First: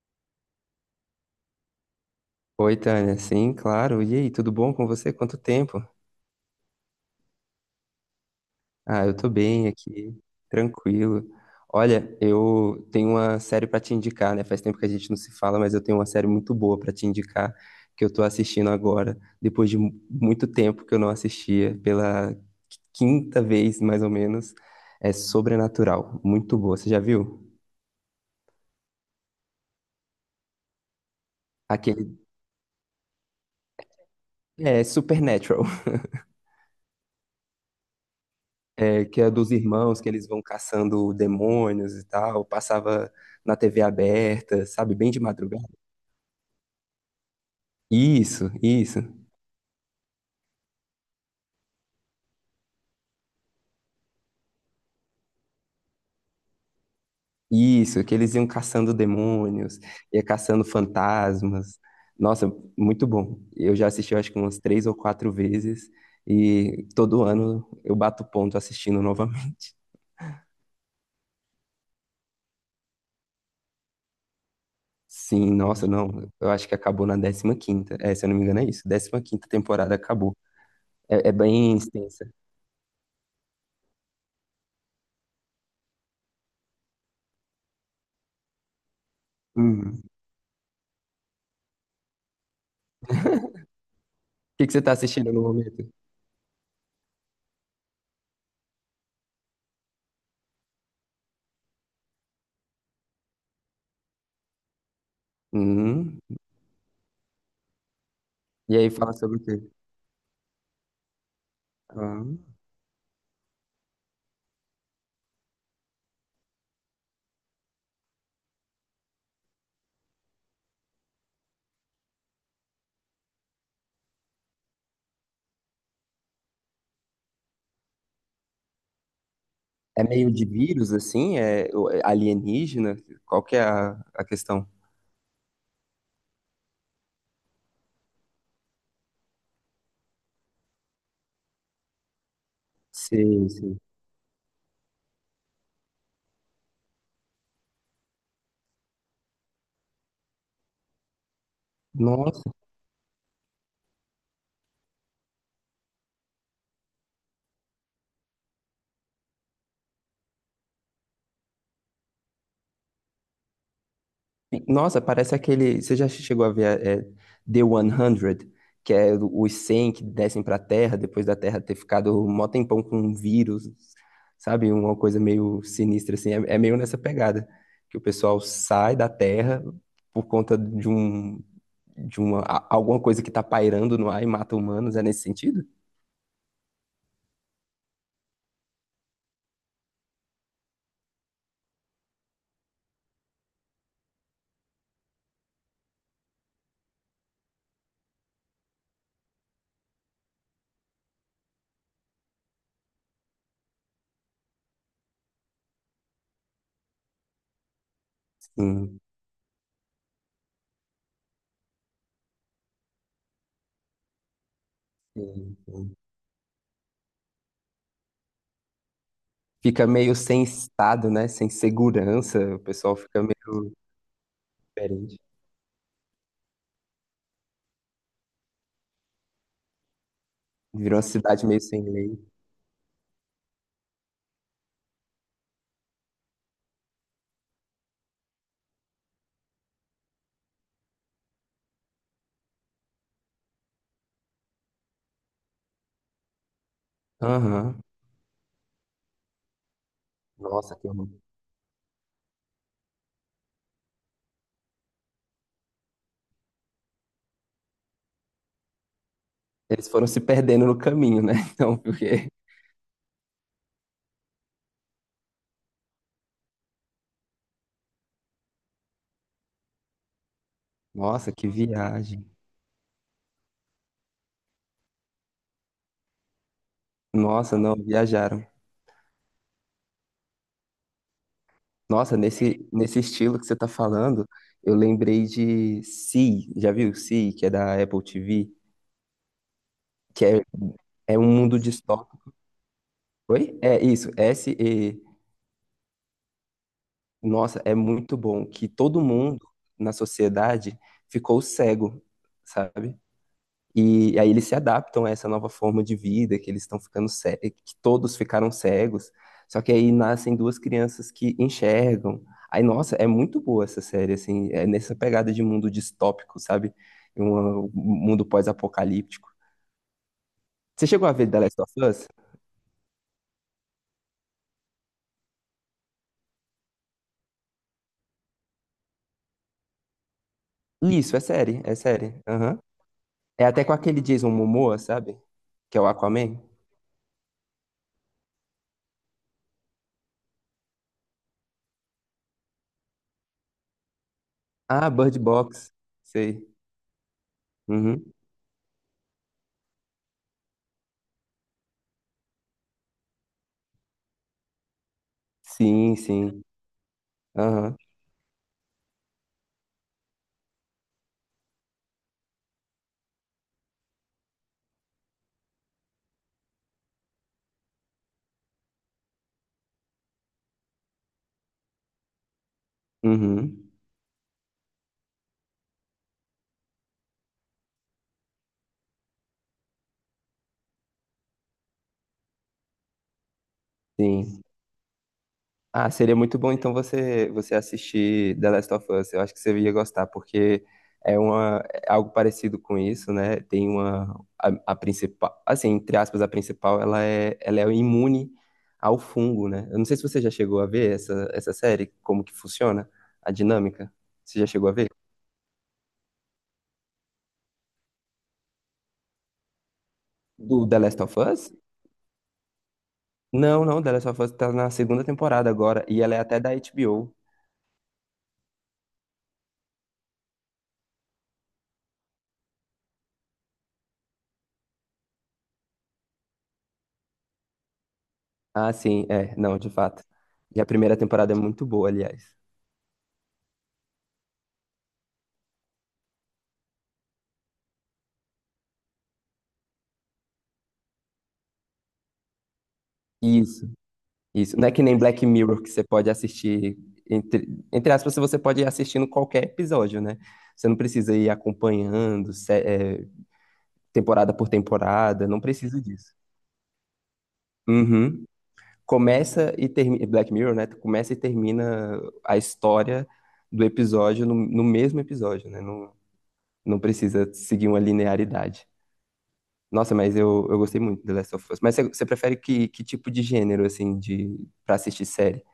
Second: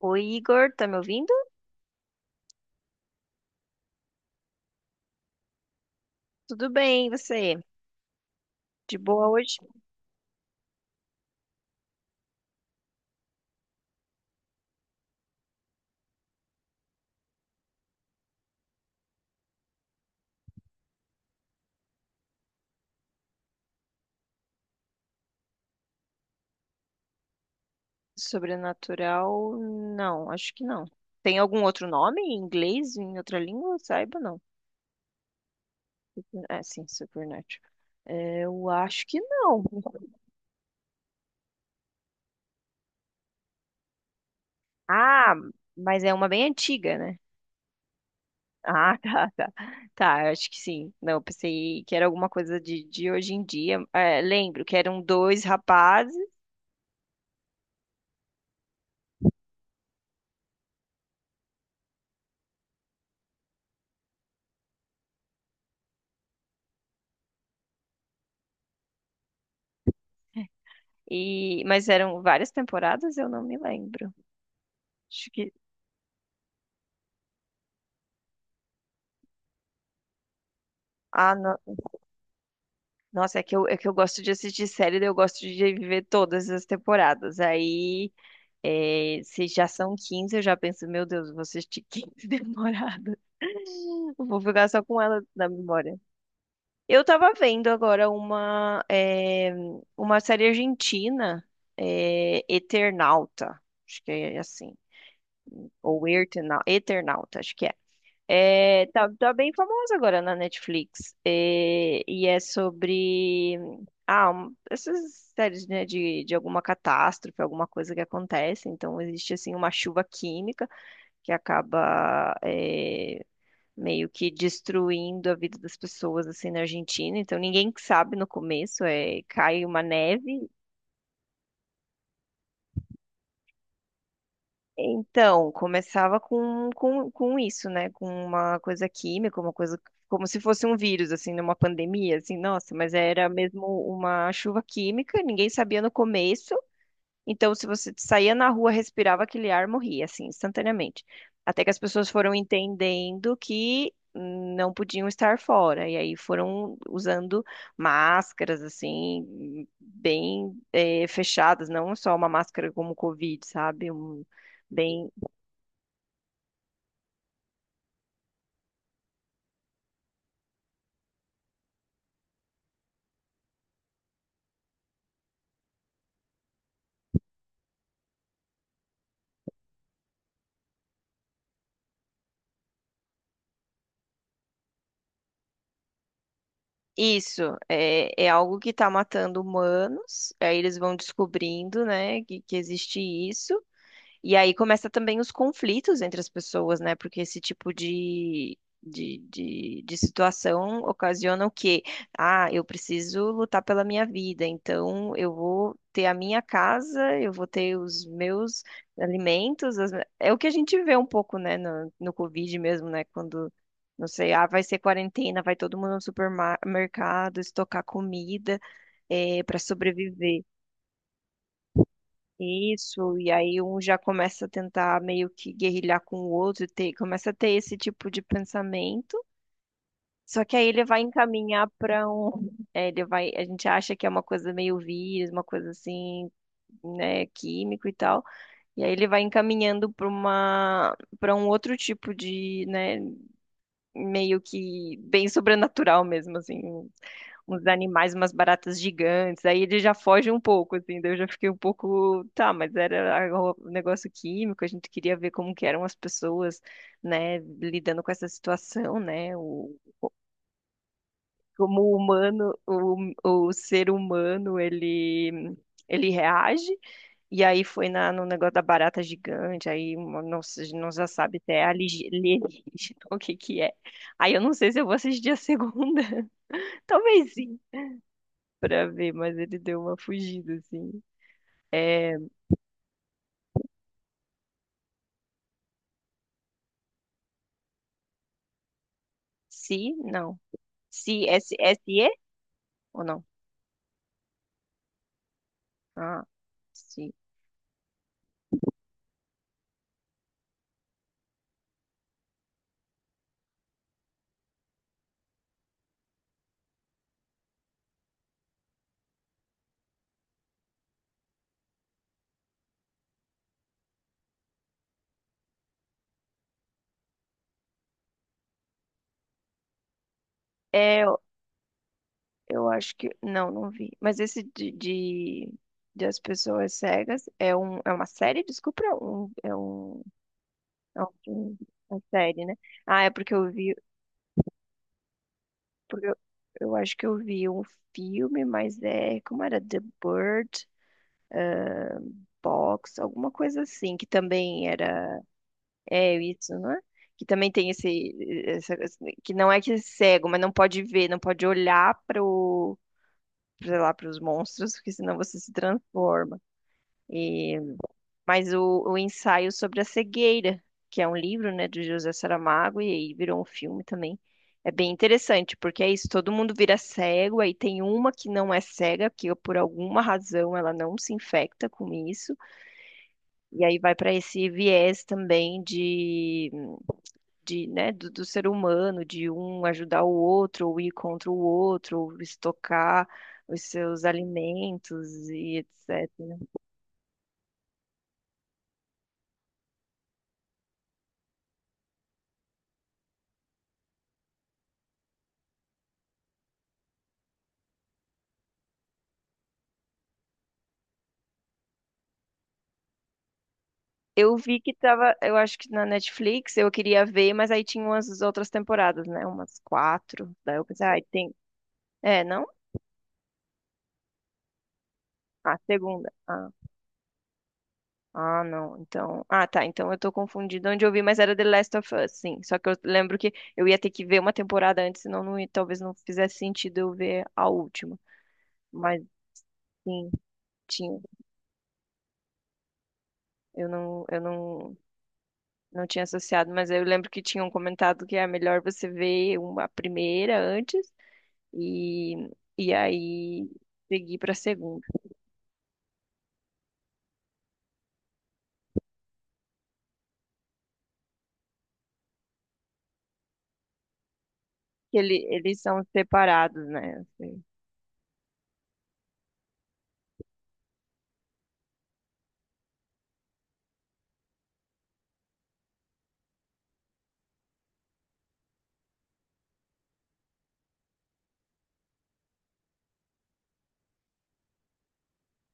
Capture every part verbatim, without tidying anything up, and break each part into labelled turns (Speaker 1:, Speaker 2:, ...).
Speaker 1: Oi, Igor, tá me ouvindo?
Speaker 2: Oi, Tânia. Sim, claro. E aí, tudo bom com você? Quanto tempo?
Speaker 1: Tudo bem, e você? De
Speaker 2: Ah, eu
Speaker 1: boa
Speaker 2: tô
Speaker 1: hoje?
Speaker 2: bem aqui, tranquilo. Olha, eu tenho uma série pra te indicar, né? Faz tempo que a gente não se fala, mas eu tenho uma série muito boa pra te indicar que eu tô assistindo agora, depois de mu- muito tempo que eu não assistia, pela quinta vez mais ou menos. É Sobrenatural, muito boa. Você já viu?
Speaker 1: Sobrenatural? Não, acho que não. Tem algum outro
Speaker 2: Aquele
Speaker 1: nome em inglês, em outra língua? Saiba, não.
Speaker 2: é Supernatural.
Speaker 1: É, sim, Supernatural. É, eu acho
Speaker 2: É,
Speaker 1: que
Speaker 2: que é dos
Speaker 1: não.
Speaker 2: irmãos que eles vão caçando demônios e tal, passava na T V aberta, sabe, bem de
Speaker 1: Ah,
Speaker 2: madrugada.
Speaker 1: mas é uma bem antiga, né?
Speaker 2: Isso,
Speaker 1: Ah,
Speaker 2: isso,
Speaker 1: tá, tá. Tá, eu acho que sim. Não, eu pensei que era alguma coisa de, de hoje em dia. É, lembro que eram dois rapazes,
Speaker 2: isso, que eles iam caçando demônios, ia caçando fantasmas. Nossa, muito bom. Eu já assisti, eu acho que umas três ou quatro vezes, e todo ano eu bato ponto assistindo novamente.
Speaker 1: e mas eram várias temporadas, eu não me lembro. Acho
Speaker 2: Sim,
Speaker 1: que.
Speaker 2: nossa, não. Eu acho que acabou na décima quinta. É, se eu não me engano, é isso. Décima quinta temporada acabou. É, é
Speaker 1: Ah, não.
Speaker 2: bem extensa.
Speaker 1: Nossa, é que eu, é que eu gosto de assistir série, daí eu gosto de viver todas as temporadas. Aí, é, se já são
Speaker 2: Uhum. O
Speaker 1: quinze eu já penso, meu Deus, vou assistir quinze temporadas. Eu vou
Speaker 2: que
Speaker 1: ficar
Speaker 2: que você
Speaker 1: só
Speaker 2: está
Speaker 1: com ela
Speaker 2: assistindo no
Speaker 1: na
Speaker 2: momento?
Speaker 1: memória. Eu tava vendo agora uma, é, uma série argentina, é, Eternauta. Acho que é assim. Ou
Speaker 2: Hum.
Speaker 1: Eternauta, Eternauta, acho que é.
Speaker 2: E
Speaker 1: É,
Speaker 2: aí
Speaker 1: tá,
Speaker 2: fala
Speaker 1: tá
Speaker 2: sobre o
Speaker 1: bem
Speaker 2: quê?
Speaker 1: famosa agora na Netflix. É, e é
Speaker 2: Ah.
Speaker 1: sobre ah, um- essas séries, né, de, de alguma catástrofe, alguma coisa que acontece. Então existe assim uma chuva química que acaba é, meio que destruindo a vida das pessoas assim na Argentina. Então ninguém sabe no começo, é, cai uma
Speaker 2: É meio de
Speaker 1: neve.
Speaker 2: vírus, assim? É o- é alienígena? Qual que é a, a questão?
Speaker 1: Então, começava com, com, com isso, né? Com uma coisa química, uma coisa como se fosse um vírus, assim, numa pandemia, assim, nossa, mas era
Speaker 2: Sim,
Speaker 1: mesmo
Speaker 2: sim.
Speaker 1: uma chuva química, ninguém sabia no começo. Então, se você saía na rua, respirava aquele ar, morria, assim, instantaneamente. Até que as pessoas foram
Speaker 2: Nossa,
Speaker 1: entendendo que hum, não podiam estar fora, e aí foram usando máscaras, assim, bem eh, fechadas, não só uma máscara como o Covid, sabe? Um-
Speaker 2: Nossa,
Speaker 1: bem.
Speaker 2: parece aquele. Você já chegou a ver é, é, The cem, que é os cem que descem para a Terra depois da Terra ter ficado um mó tempão com um vírus, sabe? Uma coisa meio sinistra, assim. É, é meio nessa pegada, que o pessoal sai da Terra por conta de um. De uma, a- alguma coisa que tá pairando no ar e mata humanos, é nesse sentido?
Speaker 1: Isso é, é algo que está matando humanos. Aí eles vão descobrindo, né, que, que existe isso. E aí começa também os conflitos entre as pessoas, né? Porque esse tipo de, de, de, de situação ocasiona o quê? Ah, eu preciso lutar pela minha vida, então eu vou ter a minha casa, eu vou ter os meus
Speaker 2: Sim,
Speaker 1: alimentos. As É o que a gente vê um pouco, né, no, no Covid mesmo, né? Quando, não sei, ah, vai ser quarentena, vai
Speaker 2: sim,
Speaker 1: todo mundo
Speaker 2: sim.
Speaker 1: no supermercado estocar comida, para
Speaker 2: Fica meio sem
Speaker 1: sobreviver.
Speaker 2: estado, né? Sem segurança, o pessoal
Speaker 1: Isso,
Speaker 2: fica
Speaker 1: e aí
Speaker 2: meio
Speaker 1: um já começa a tentar
Speaker 2: diferente.
Speaker 1: meio que guerrilhar com o outro, e ter, começa a ter esse tipo de pensamento. Só que aí ele
Speaker 2: Virou
Speaker 1: vai
Speaker 2: uma cidade meio
Speaker 1: encaminhar
Speaker 2: sem
Speaker 1: para
Speaker 2: lei.
Speaker 1: um, é, ele vai, a gente acha que é uma coisa meio vírus, uma coisa assim, né, químico e tal. E aí ele vai encaminhando para uma, para um outro tipo de, né, meio que bem sobrenatural mesmo, assim, um- uns
Speaker 2: Aham.
Speaker 1: animais, umas baratas gigantes. Aí ele já foge um
Speaker 2: Nossa,
Speaker 1: pouco,
Speaker 2: que
Speaker 1: assim,
Speaker 2: horror.
Speaker 1: daí eu já fiquei um pouco, tá, mas era a- um negócio químico, a gente queria ver como que eram as pessoas, né, lidando com essa situação, né?
Speaker 2: Eles foram se perdendo no caminho, né? Então,
Speaker 1: Como o
Speaker 2: porque.
Speaker 1: humano, o, o ser humano, ele, ele reage. E aí foi na, no negócio da barata gigante, aí uma- não, se- não já
Speaker 2: Nossa,
Speaker 1: sabe
Speaker 2: que
Speaker 1: se é aligi-
Speaker 2: viagem.
Speaker 1: alienígena, o que que é. Aí eu não sei se eu vou assistir a segunda. Talvez
Speaker 2: Nossa,
Speaker 1: sim,
Speaker 2: não, viajaram.
Speaker 1: pra ver, mas ele deu uma fugida, assim.
Speaker 2: Nossa,
Speaker 1: É,
Speaker 2: nesse, nesse estilo que você tá falando, eu lembrei de Sea. Já viu Sea, que é da Apple T V?
Speaker 1: se,
Speaker 2: Que
Speaker 1: não.
Speaker 2: é, é
Speaker 1: Se,
Speaker 2: um
Speaker 1: S,
Speaker 2: mundo
Speaker 1: S, E
Speaker 2: distópico.
Speaker 1: ou não?
Speaker 2: Oi? É isso, S-E.
Speaker 1: Ah, sim.
Speaker 2: Nossa, é muito bom que todo mundo na sociedade ficou cego, sabe? E aí eles se adaptam a essa nova forma de vida, que eles estão ficando cegos que todos ficaram cegos. Só que aí nascem duas crianças que enxergam. Aí, nossa, é muito boa essa série, assim, é nessa pegada de mundo distópico, sabe? Um, um mundo pós-apocalíptico. Você chegou a ver The Last of Us?
Speaker 1: Eu acho que. Não, não vi. Mas esse de, de, de As Pessoas Cegas é, um, é uma série? Desculpa, é um, é um, é um
Speaker 2: Isso, é
Speaker 1: filme,
Speaker 2: série, é
Speaker 1: uma
Speaker 2: série.
Speaker 1: série, né?
Speaker 2: Aham.
Speaker 1: Ah, é porque
Speaker 2: É
Speaker 1: eu
Speaker 2: até com
Speaker 1: vi.
Speaker 2: aquele Jason Momoa, sabe? Que é o
Speaker 1: Porque eu,
Speaker 2: Aquaman.
Speaker 1: eu acho que eu vi um filme, mas é. Como era? The Bird Box, alguma coisa assim, que também
Speaker 2: Ah, Bird
Speaker 1: era.
Speaker 2: Box.
Speaker 1: É
Speaker 2: Sei.
Speaker 1: isso, não é? Que também tem
Speaker 2: Uhum.
Speaker 1: esse, essa- que não é que é cego, mas não pode ver, não pode olhar para o sei lá, para os monstros, porque senão você se
Speaker 2: Sim,
Speaker 1: transforma.
Speaker 2: sim.
Speaker 1: e
Speaker 2: Aham.
Speaker 1: Mas o, o ensaio sobre a cegueira, que é um livro, né, do José Saramago, e aí virou um filme também. É bem interessante, porque é isso, todo mundo vira cego, aí tem uma que não é cega, que por alguma razão ela não se infecta com isso, e
Speaker 2: Uhum.
Speaker 1: aí vai para esse viés também de, de, né, do, do ser humano, de um ajudar o outro, ou ir contra o outro, ou estocar os seus
Speaker 2: Sim.
Speaker 1: alimentos e
Speaker 2: Ah, seria
Speaker 1: etecétera.
Speaker 2: muito bom então você você assistir The Last of Us. Eu acho que você ia gostar, porque é uma é algo parecido com isso, né? Tem uma a, a principal, assim, entre aspas, a principal, ela é ela é imune ao fungo, né? Eu não sei se você já chegou a ver essa essa série, como que funciona a dinâmica.
Speaker 1: Eu
Speaker 2: Você já
Speaker 1: vi
Speaker 2: chegou a
Speaker 1: que
Speaker 2: ver?
Speaker 1: tava, eu acho que na Netflix eu queria ver, mas aí tinha umas outras temporadas, né? Umas quatro. Daí eu
Speaker 2: Do The
Speaker 1: pensei,
Speaker 2: Last
Speaker 1: ai,
Speaker 2: of
Speaker 1: tem.
Speaker 2: Us?
Speaker 1: É, não?
Speaker 2: Não, não, The Last of Us tá na segunda temporada
Speaker 1: Ah,
Speaker 2: agora e
Speaker 1: segunda.
Speaker 2: ela é até
Speaker 1: Ah,
Speaker 2: da H B O.
Speaker 1: ah, não. Então. Ah, tá. Então eu tô confundida onde eu vi, mas era The Last of Us, sim. Só que eu lembro que eu ia ter que ver uma temporada antes, senão não, ia- talvez não fizesse sentido eu ver a última.
Speaker 2: Ah,
Speaker 1: Mas
Speaker 2: sim, é, não, de fato.
Speaker 1: sim,
Speaker 2: E a primeira
Speaker 1: tinha.
Speaker 2: temporada é muito boa, aliás.
Speaker 1: Eu não, eu não, não tinha associado, mas eu lembro que tinham comentado que é melhor você ver uma primeira antes. E, e aí
Speaker 2: Isso.
Speaker 1: segui para
Speaker 2: Isso, não é que
Speaker 1: segunda.
Speaker 2: nem Black Mirror que você pode assistir, entre, entre aspas, você pode ir assistindo qualquer episódio, né? Você não precisa ir acompanhando, sé- é, temporada por
Speaker 1: Ele,
Speaker 2: temporada, não
Speaker 1: eles
Speaker 2: precisa
Speaker 1: são
Speaker 2: disso.
Speaker 1: separados, né? Assim.
Speaker 2: Uhum. Começa e termina, Black Mirror, né? Começa e termina a história do episódio no, no mesmo episódio, né? Não, não precisa seguir uma linearidade. Nossa, mas eu, eu gostei muito de The Last of Us. Mas você, você prefere que, que tipo de gênero, assim, de, pra assistir série?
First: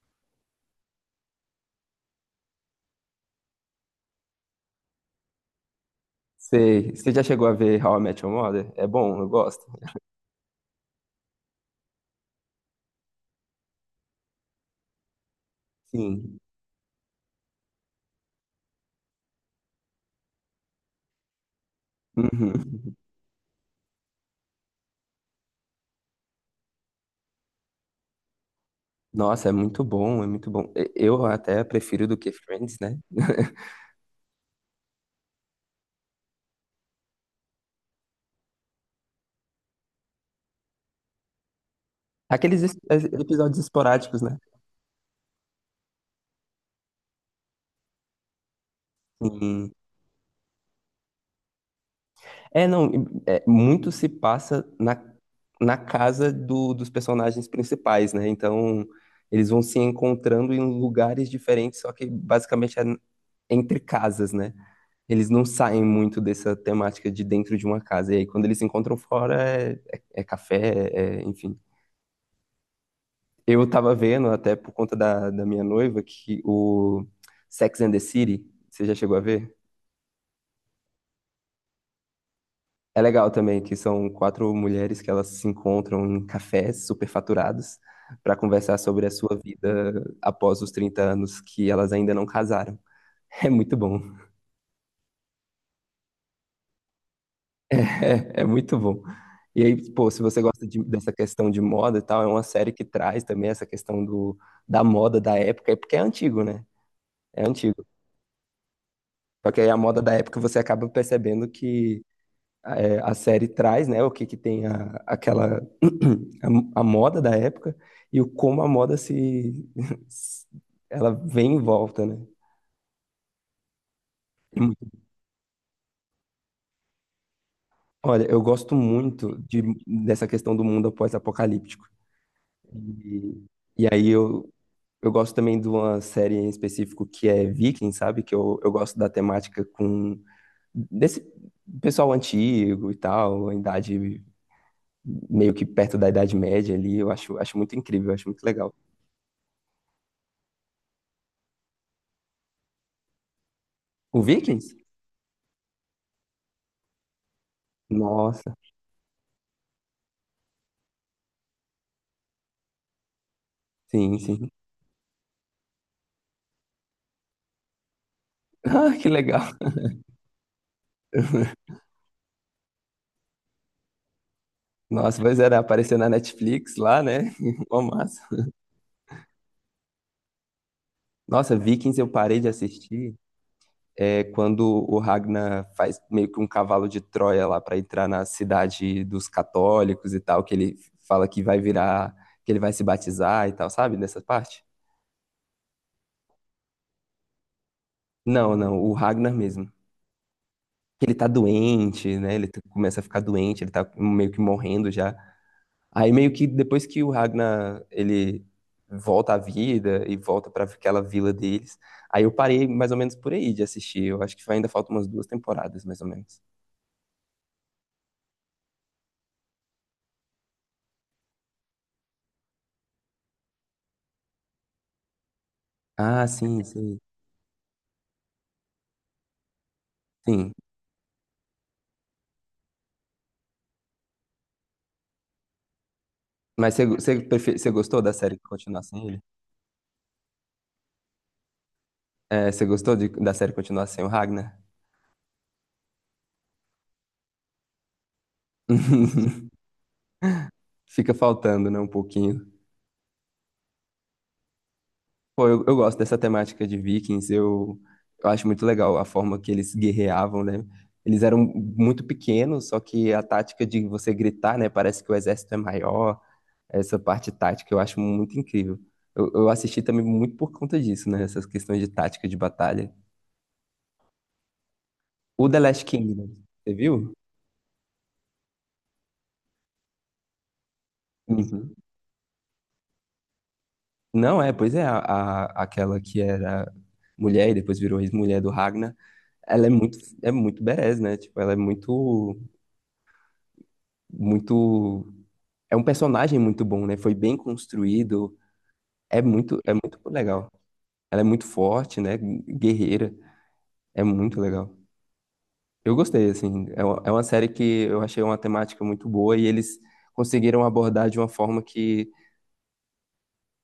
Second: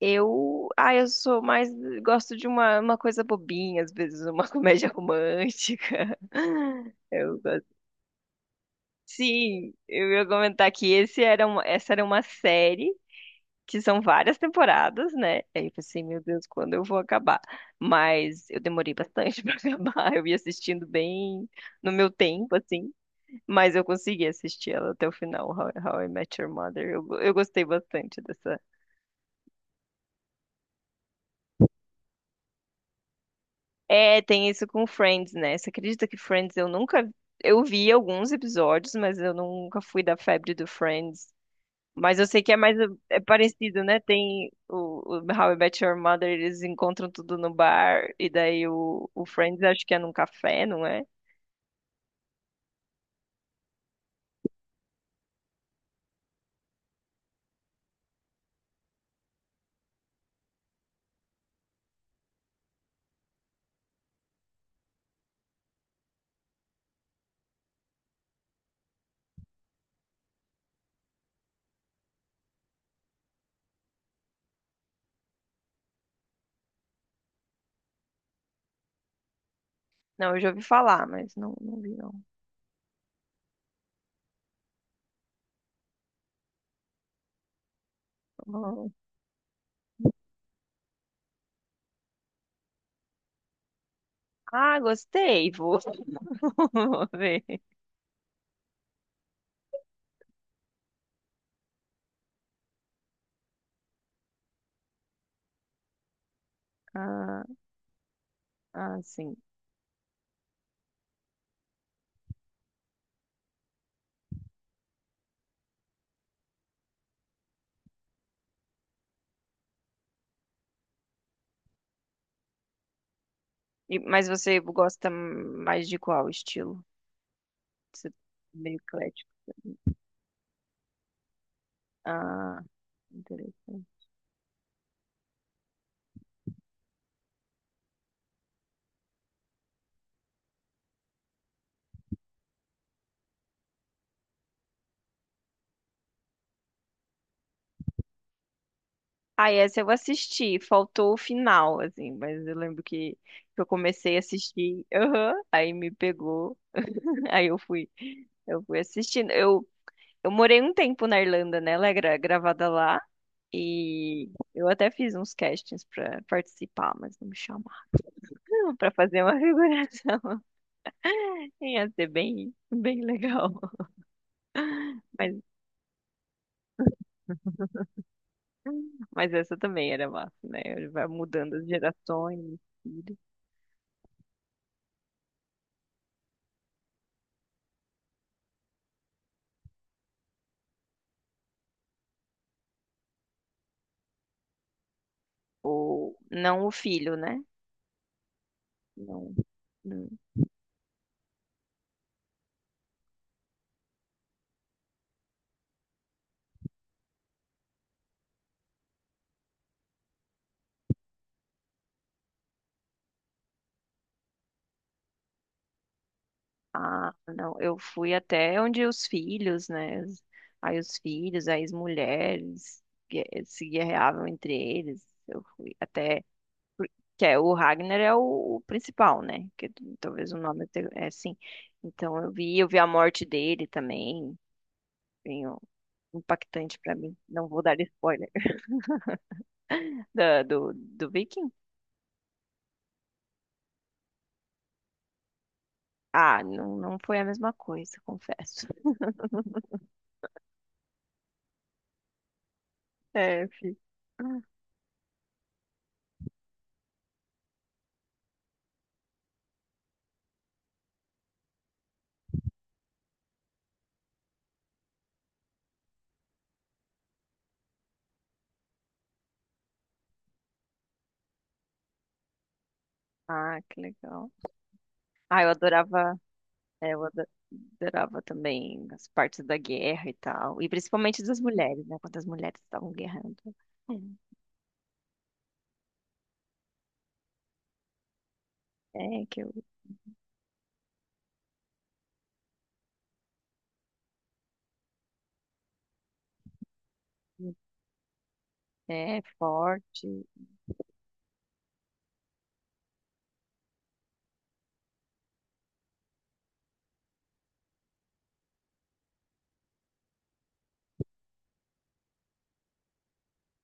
Speaker 1: Eu, ah, eu sou mais, gosto de uma, uma coisa bobinha, às vezes uma comédia romântica.
Speaker 2: Sei. Você já
Speaker 1: Eu
Speaker 2: chegou a
Speaker 1: gosto.
Speaker 2: ver How I Met Your Mother? É bom, eu gosto.
Speaker 1: Sim, eu ia comentar que esse era uma, essa era uma série que são várias temporadas, né? Aí eu pensei, meu
Speaker 2: Sim.
Speaker 1: Deus, quando eu vou acabar? Mas eu demorei bastante para acabar. Eu ia assistindo bem no meu tempo,
Speaker 2: Uhum.
Speaker 1: assim. Mas eu consegui assistir ela até o final, How, How I Met Your Mother. Eu, go- eu gostei bastante dessa.
Speaker 2: Nossa, é muito bom, é muito bom. E- Eu até prefiro do que Friends, né?
Speaker 1: É, tem isso com Friends, né? Você acredita que Friends eu nunca. Eu vi alguns episódios, mas eu nunca fui da febre do Friends. Mas eu sei que é
Speaker 2: Aqueles es-
Speaker 1: mais
Speaker 2: es-
Speaker 1: é
Speaker 2: episódios
Speaker 1: parecido, né?
Speaker 2: esporádicos, né?
Speaker 1: Tem o, o How I Met Your Mother, eles encontram tudo no bar, e daí o, o Friends
Speaker 2: Sim.
Speaker 1: acho que é num café, não é?
Speaker 2: É, não, é, muito se passa na, na casa do- dos personagens principais, né? Então, eles vão se encontrando em lugares diferentes, só que basicamente é entre casas, né? Eles não saem muito dessa temática de dentro de uma casa. E aí, quando eles se encontram fora, é, é- é café, é- enfim. Eu tava vendo, até por conta da, da minha noiva, que o Sex and the City, você já chegou a ver?
Speaker 1: Não, eu já ouvi falar, mas não, não vi,
Speaker 2: É legal também, que são quatro mulheres que elas se encontram em cafés superfaturados para conversar
Speaker 1: não.
Speaker 2: sobre a sua vida após os trinta anos que elas ainda não casaram. É muito bom.
Speaker 1: Ah, gostei, vou, vou ver.
Speaker 2: É, é muito bom. E aí, pô, se você gosta de- dessa questão de moda e tal, é uma série que traz também essa questão do, da moda da época, é porque é antigo, né?
Speaker 1: Ah.
Speaker 2: É antigo.
Speaker 1: Ah, sim.
Speaker 2: Só que aí a moda da época você acaba percebendo que é, a série traz, né, o que que tem a, aquela, a, a moda da época e o como a moda se, ela vem em volta, né?
Speaker 1: E- mas você
Speaker 2: É.
Speaker 1: gosta mais de qual estilo? Você- é
Speaker 2: Olha, eu gosto
Speaker 1: meio eclético.
Speaker 2: muito de, dessa questão do mundo após apocalíptico.
Speaker 1: Ah,
Speaker 2: E, e
Speaker 1: interessante.
Speaker 2: aí eu, Eu gosto também de uma série em específico que é Viking, sabe? Que eu, eu gosto da temática com desse pessoal antigo e tal, a idade meio que perto da Idade Média ali. Eu acho, acho muito incrível, eu acho muito legal.
Speaker 1: Ah, essa eu assisti. Faltou o final, assim. Mas eu lembro que, que eu comecei a
Speaker 2: O Vikings?
Speaker 1: assistir. Aham, aí me pegou. Aí eu fui,
Speaker 2: Nossa,
Speaker 1: eu fui assistindo. Eu, eu morei um tempo na Irlanda, né? Ela é gra- gravada lá.
Speaker 2: sim,
Speaker 1: E
Speaker 2: sim.
Speaker 1: eu até fiz uns castings pra participar, mas não me chamaram pra
Speaker 2: Ah, que
Speaker 1: fazer uma
Speaker 2: legal.
Speaker 1: figuração. Ia ser bem, bem legal.
Speaker 2: Nossa,
Speaker 1: Mas
Speaker 2: pois era, apareceu na Netflix lá, né? Uma massa.
Speaker 1: Mas essa também era massa, né? Ele vai mudando
Speaker 2: Nossa,
Speaker 1: as
Speaker 2: Vikings eu
Speaker 1: gerações,
Speaker 2: parei de
Speaker 1: o
Speaker 2: assistir.
Speaker 1: filho.
Speaker 2: É quando o Ragnar faz meio que um cavalo de Troia lá para entrar na cidade dos católicos e tal, que ele fala que vai virar, que ele vai se batizar e tal, sabe? Nessa parte?
Speaker 1: Ou não o filho, né?
Speaker 2: Não, não, o
Speaker 1: Não,
Speaker 2: Ragnar mesmo.
Speaker 1: não.
Speaker 2: Ele tá doente, né? Ele t- começa a ficar doente, ele tá meio que morrendo já. Aí meio que depois que o Ragnar ele volta à vida e volta para aquela vila deles, aí eu parei mais ou menos por aí de assistir. Eu acho que ainda faltam umas duas temporadas, mais ou menos.
Speaker 1: Ah, não. Eu fui até onde os filhos, né? Os- aí os filhos, aí as mulheres gue- se guerreavam entre eles. Eu fui até.
Speaker 2: Ah, sim,
Speaker 1: por-
Speaker 2: sim,
Speaker 1: Que é, o Ragnar é o, o principal, né? Que t- talvez o
Speaker 2: sim.
Speaker 1: nome te- é assim. Então eu vi, eu vi a morte dele também. Bem ó,
Speaker 2: Mas
Speaker 1: impactante
Speaker 2: você
Speaker 1: pra mim.
Speaker 2: você
Speaker 1: Não
Speaker 2: prefe-
Speaker 1: vou
Speaker 2: você
Speaker 1: dar
Speaker 2: gostou da
Speaker 1: spoiler.
Speaker 2: série continuar sem ele?
Speaker 1: Da- do, do Viking?
Speaker 2: É, você gostou de- da série continuar sem o Ragnar?
Speaker 1: Ah, não, não foi a mesma coisa, confesso.
Speaker 2: Fica faltando, né, um pouquinho.
Speaker 1: É, fi.
Speaker 2: Pô, eu, eu gosto dessa temática de Vikings, eu, eu acho muito legal a forma que eles guerreavam, né? Eles eram muito pequenos, só que a tática de você gritar, né, parece que o exército é maior, essa parte tática eu acho muito incrível. Eu, eu assisti também muito por conta disso, né, essas questões de tática de batalha.
Speaker 1: Ah, que legal. Ah,
Speaker 2: O
Speaker 1: eu
Speaker 2: The Last
Speaker 1: adorava,
Speaker 2: Kingdom, você
Speaker 1: é, eu
Speaker 2: viu?
Speaker 1: ado- adorava também as partes da guerra e tal. E principalmente das
Speaker 2: Uhum.
Speaker 1: mulheres, né? Quando as mulheres estavam guerrando.
Speaker 2: Não é, pois é, a, a- aquela que era mulher e depois virou ex-mulher do Ragnar,
Speaker 1: É, que eu.
Speaker 2: ela é muito, é muito badass, né? Tipo, ela é muito, muito, é um personagem muito bom, né? Foi bem construído, é
Speaker 1: É,
Speaker 2: muito, é muito
Speaker 1: forte.
Speaker 2: legal. Ela é muito forte, né? Guerreira, é muito legal. Eu gostei, assim, é uma é uma série que eu achei uma temática muito boa e eles conseguiram abordar de uma forma que,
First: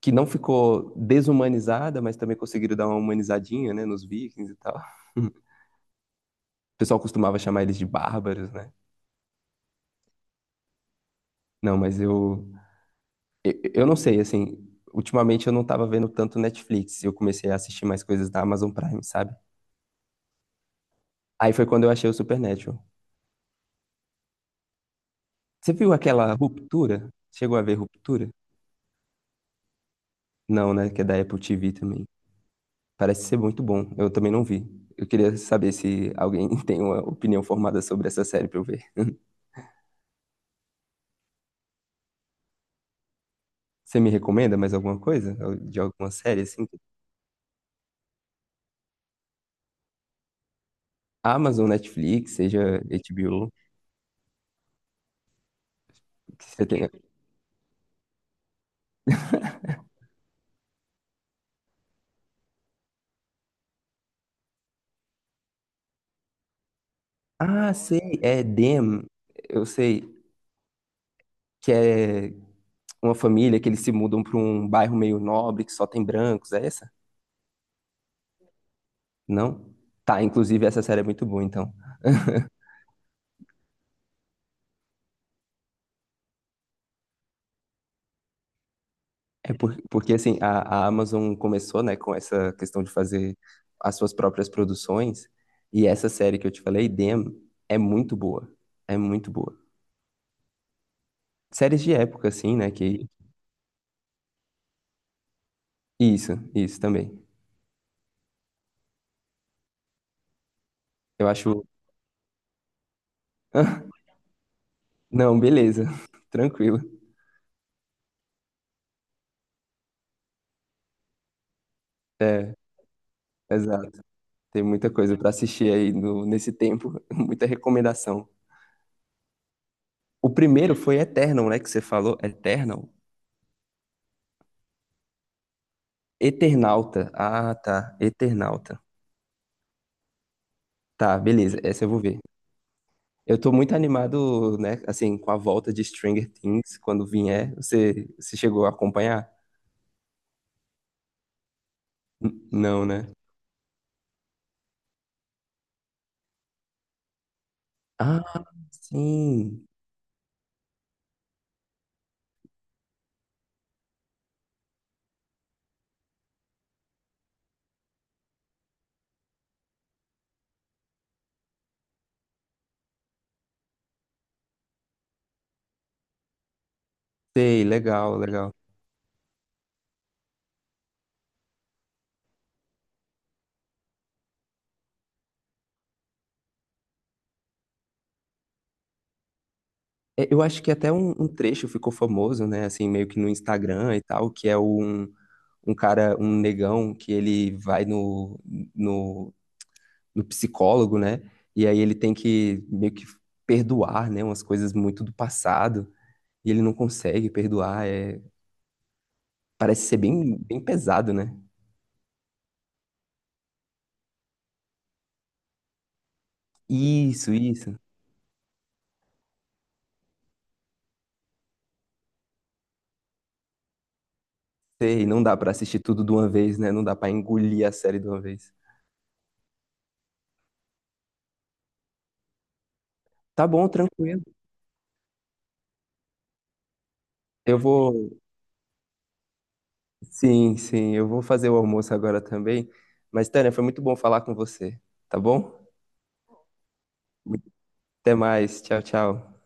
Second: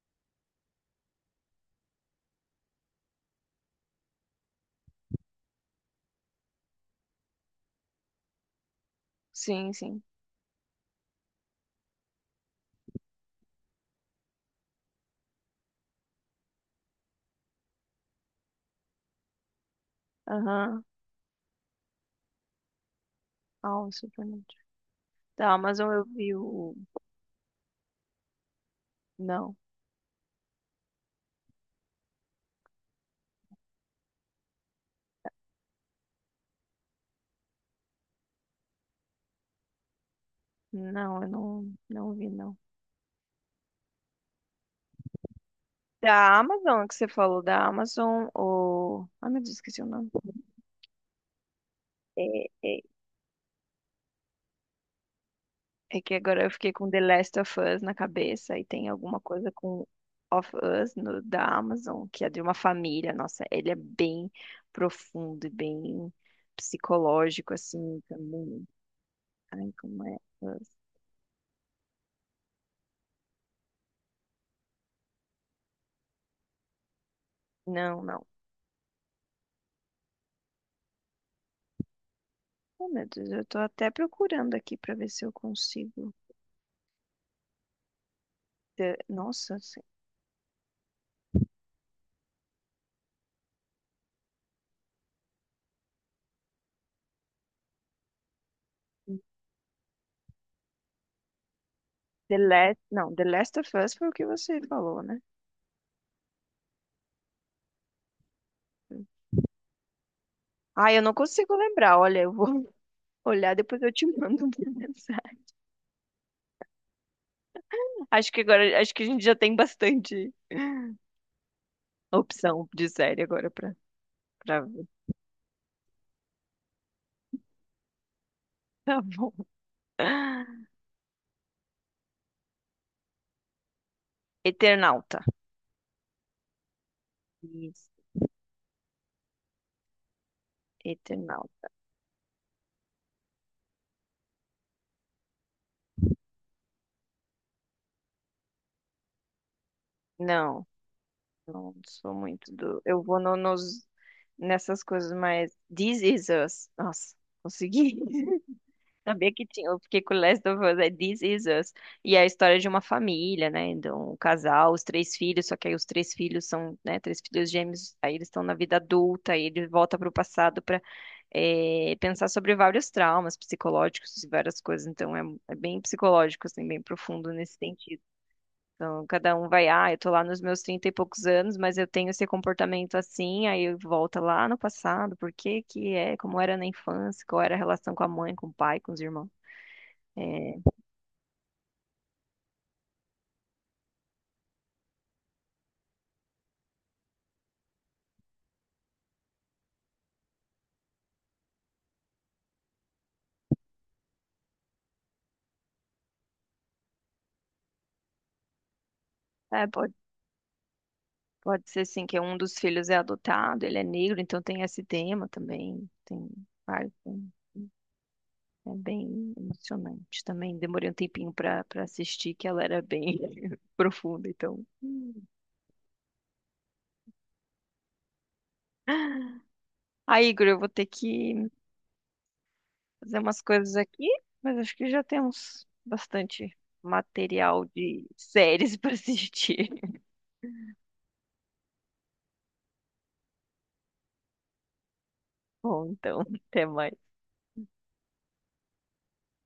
Speaker 2: que não ficou desumanizada, mas também conseguiram dar uma humanizadinha, né, nos Vikings e tal. O pessoal costumava chamar eles de bárbaros, né?
Speaker 1: Sim, sim.
Speaker 2: Não, mas eu, eu, eu não sei, assim, ultimamente eu não tava vendo tanto Netflix, eu comecei a assistir mais coisas da Amazon Prime, sabe?
Speaker 1: Aham.
Speaker 2: Aí foi quando eu achei o Supernatural.
Speaker 1: Ah, o Supernatural. Tá,
Speaker 2: Você
Speaker 1: mas
Speaker 2: viu
Speaker 1: eu vi
Speaker 2: aquela
Speaker 1: o.
Speaker 2: Ruptura? Chegou a ver Ruptura?
Speaker 1: Não.
Speaker 2: Não, né? Que é da Apple T V também. Parece ser muito bom. Eu também não vi. Eu queria saber se alguém tem uma opinião formada sobre essa série pra eu ver.
Speaker 1: Não, eu não, não vi, não.
Speaker 2: Você me recomenda mais alguma coisa? De alguma
Speaker 1: Da
Speaker 2: série, assim?
Speaker 1: Amazon, que você falou da Amazon, ou. Ai, meu Deus, esqueci o nome.
Speaker 2: Amazon, Netflix,
Speaker 1: É,
Speaker 2: seja
Speaker 1: é-
Speaker 2: H B O,
Speaker 1: é que agora
Speaker 2: que
Speaker 1: eu
Speaker 2: você
Speaker 1: fiquei
Speaker 2: tem.
Speaker 1: com The Last of Us na cabeça e tem alguma coisa com Of Us no, da Amazon, que é de uma família. Nossa, ele é bem profundo e bem psicológico,
Speaker 2: Ah,
Speaker 1: assim,
Speaker 2: sei, é
Speaker 1: também.
Speaker 2: Dem, eu
Speaker 1: Ai,
Speaker 2: sei,
Speaker 1: como é? Us.
Speaker 2: que é uma família que eles se mudam para um bairro meio nobre que só tem brancos, é essa?
Speaker 1: Não, não.
Speaker 2: Não? Tá, inclusive essa série é muito boa, então.
Speaker 1: Oh, meu Deus, eu tô até procurando aqui pra ver se eu consigo. The-
Speaker 2: É
Speaker 1: Nossa,
Speaker 2: por-
Speaker 1: se.
Speaker 2: porque assim, a, a Amazon começou, né, com essa questão de fazer as suas próprias produções, e essa série que eu te falei, Dem, é muito boa. É muito boa. Séries de época,
Speaker 1: The
Speaker 2: assim, né,
Speaker 1: Last.
Speaker 2: que...
Speaker 1: Não, The Last of Us foi o que você falou, né?
Speaker 2: Isso, isso também.
Speaker 1: Ai, eu não
Speaker 2: Eu
Speaker 1: consigo
Speaker 2: acho...
Speaker 1: lembrar. Olha, eu vou olhar, depois eu te mando uma mensagem.
Speaker 2: Não, beleza. Tranquilo.
Speaker 1: Acho que agora, acho que a gente já tem bastante
Speaker 2: É,
Speaker 1: opção de série agora pra,
Speaker 2: exato.
Speaker 1: pra
Speaker 2: Tem
Speaker 1: ver.
Speaker 2: muita coisa pra assistir aí no, nesse tempo, muita recomendação.
Speaker 1: Tá bom.
Speaker 2: O primeiro foi Eternal, né? Que você falou. Eternal?
Speaker 1: Eternauta.
Speaker 2: Eternauta. Ah,
Speaker 1: Isso.
Speaker 2: tá. Eternauta. Tá, beleza.
Speaker 1: Eternauta.
Speaker 2: Essa eu vou ver. Eu tô muito animado, né? Assim, com a volta de Stranger Things, quando vier. Você, você chegou a acompanhar?
Speaker 1: Não, não sou
Speaker 2: N-
Speaker 1: muito do.
Speaker 2: Não,
Speaker 1: Eu
Speaker 2: né?
Speaker 1: vou no- nos, nessas coisas mais. This is us. Nossa, consegui.
Speaker 2: Ah,
Speaker 1: Sabia que
Speaker 2: sim.
Speaker 1: tinha, eu fiquei com Last of Us, é This Is Us. E é a história de uma família, né? De um casal, os três filhos, só que aí os três filhos são, né, três filhos gêmeos, aí eles estão na vida adulta, aí ele volta para o passado para pensar sobre vários traumas psicológicos e várias coisas. Então é, é bem psicológico, assim, bem profundo nesse
Speaker 2: Sei,
Speaker 1: sentido.
Speaker 2: legal, legal.
Speaker 1: Então, cada um vai, ah, eu tô lá nos meus trinta e poucos anos, mas eu tenho esse comportamento assim, aí volta lá no passado, por que que é, como era na infância, qual era a relação com a mãe, com o pai, com os irmãos.
Speaker 2: É, eu
Speaker 1: É,
Speaker 2: acho que até um, um trecho ficou famoso, né? Assim, meio que no Instagram e tal, que é um, um cara, um negão, que ele vai no, no, no psicólogo, né? E aí ele tem que meio que perdoar, né? Umas coisas muito do passado. E ele não consegue perdoar. É...
Speaker 1: é,
Speaker 2: Parece
Speaker 1: pode,
Speaker 2: ser bem, bem pesado, né?
Speaker 1: pode ser sim que um dos filhos é adotado, ele é negro, então tem esse tema também. Tem vários, tem-
Speaker 2: Isso, isso.
Speaker 1: é bem emocionante também. Demorei um tempinho para para assistir, que ela era bem profunda, então.
Speaker 2: Sei, não dá pra assistir tudo de uma vez, né? Não dá pra engolir a série de uma vez.
Speaker 1: Aí, Igor, eu vou ter que fazer umas
Speaker 2: Tá bom,
Speaker 1: coisas aqui,
Speaker 2: tranquilo.
Speaker 1: mas acho que já temos bastante
Speaker 2: Eu
Speaker 1: material de
Speaker 2: vou.
Speaker 1: séries para assistir.
Speaker 2: Sim, sim, eu vou fazer o almoço agora também. Mas, Tânia, foi muito bom falar com você, tá bom?
Speaker 1: Bom, então, até mais.
Speaker 2: Até mais, tchau, tchau.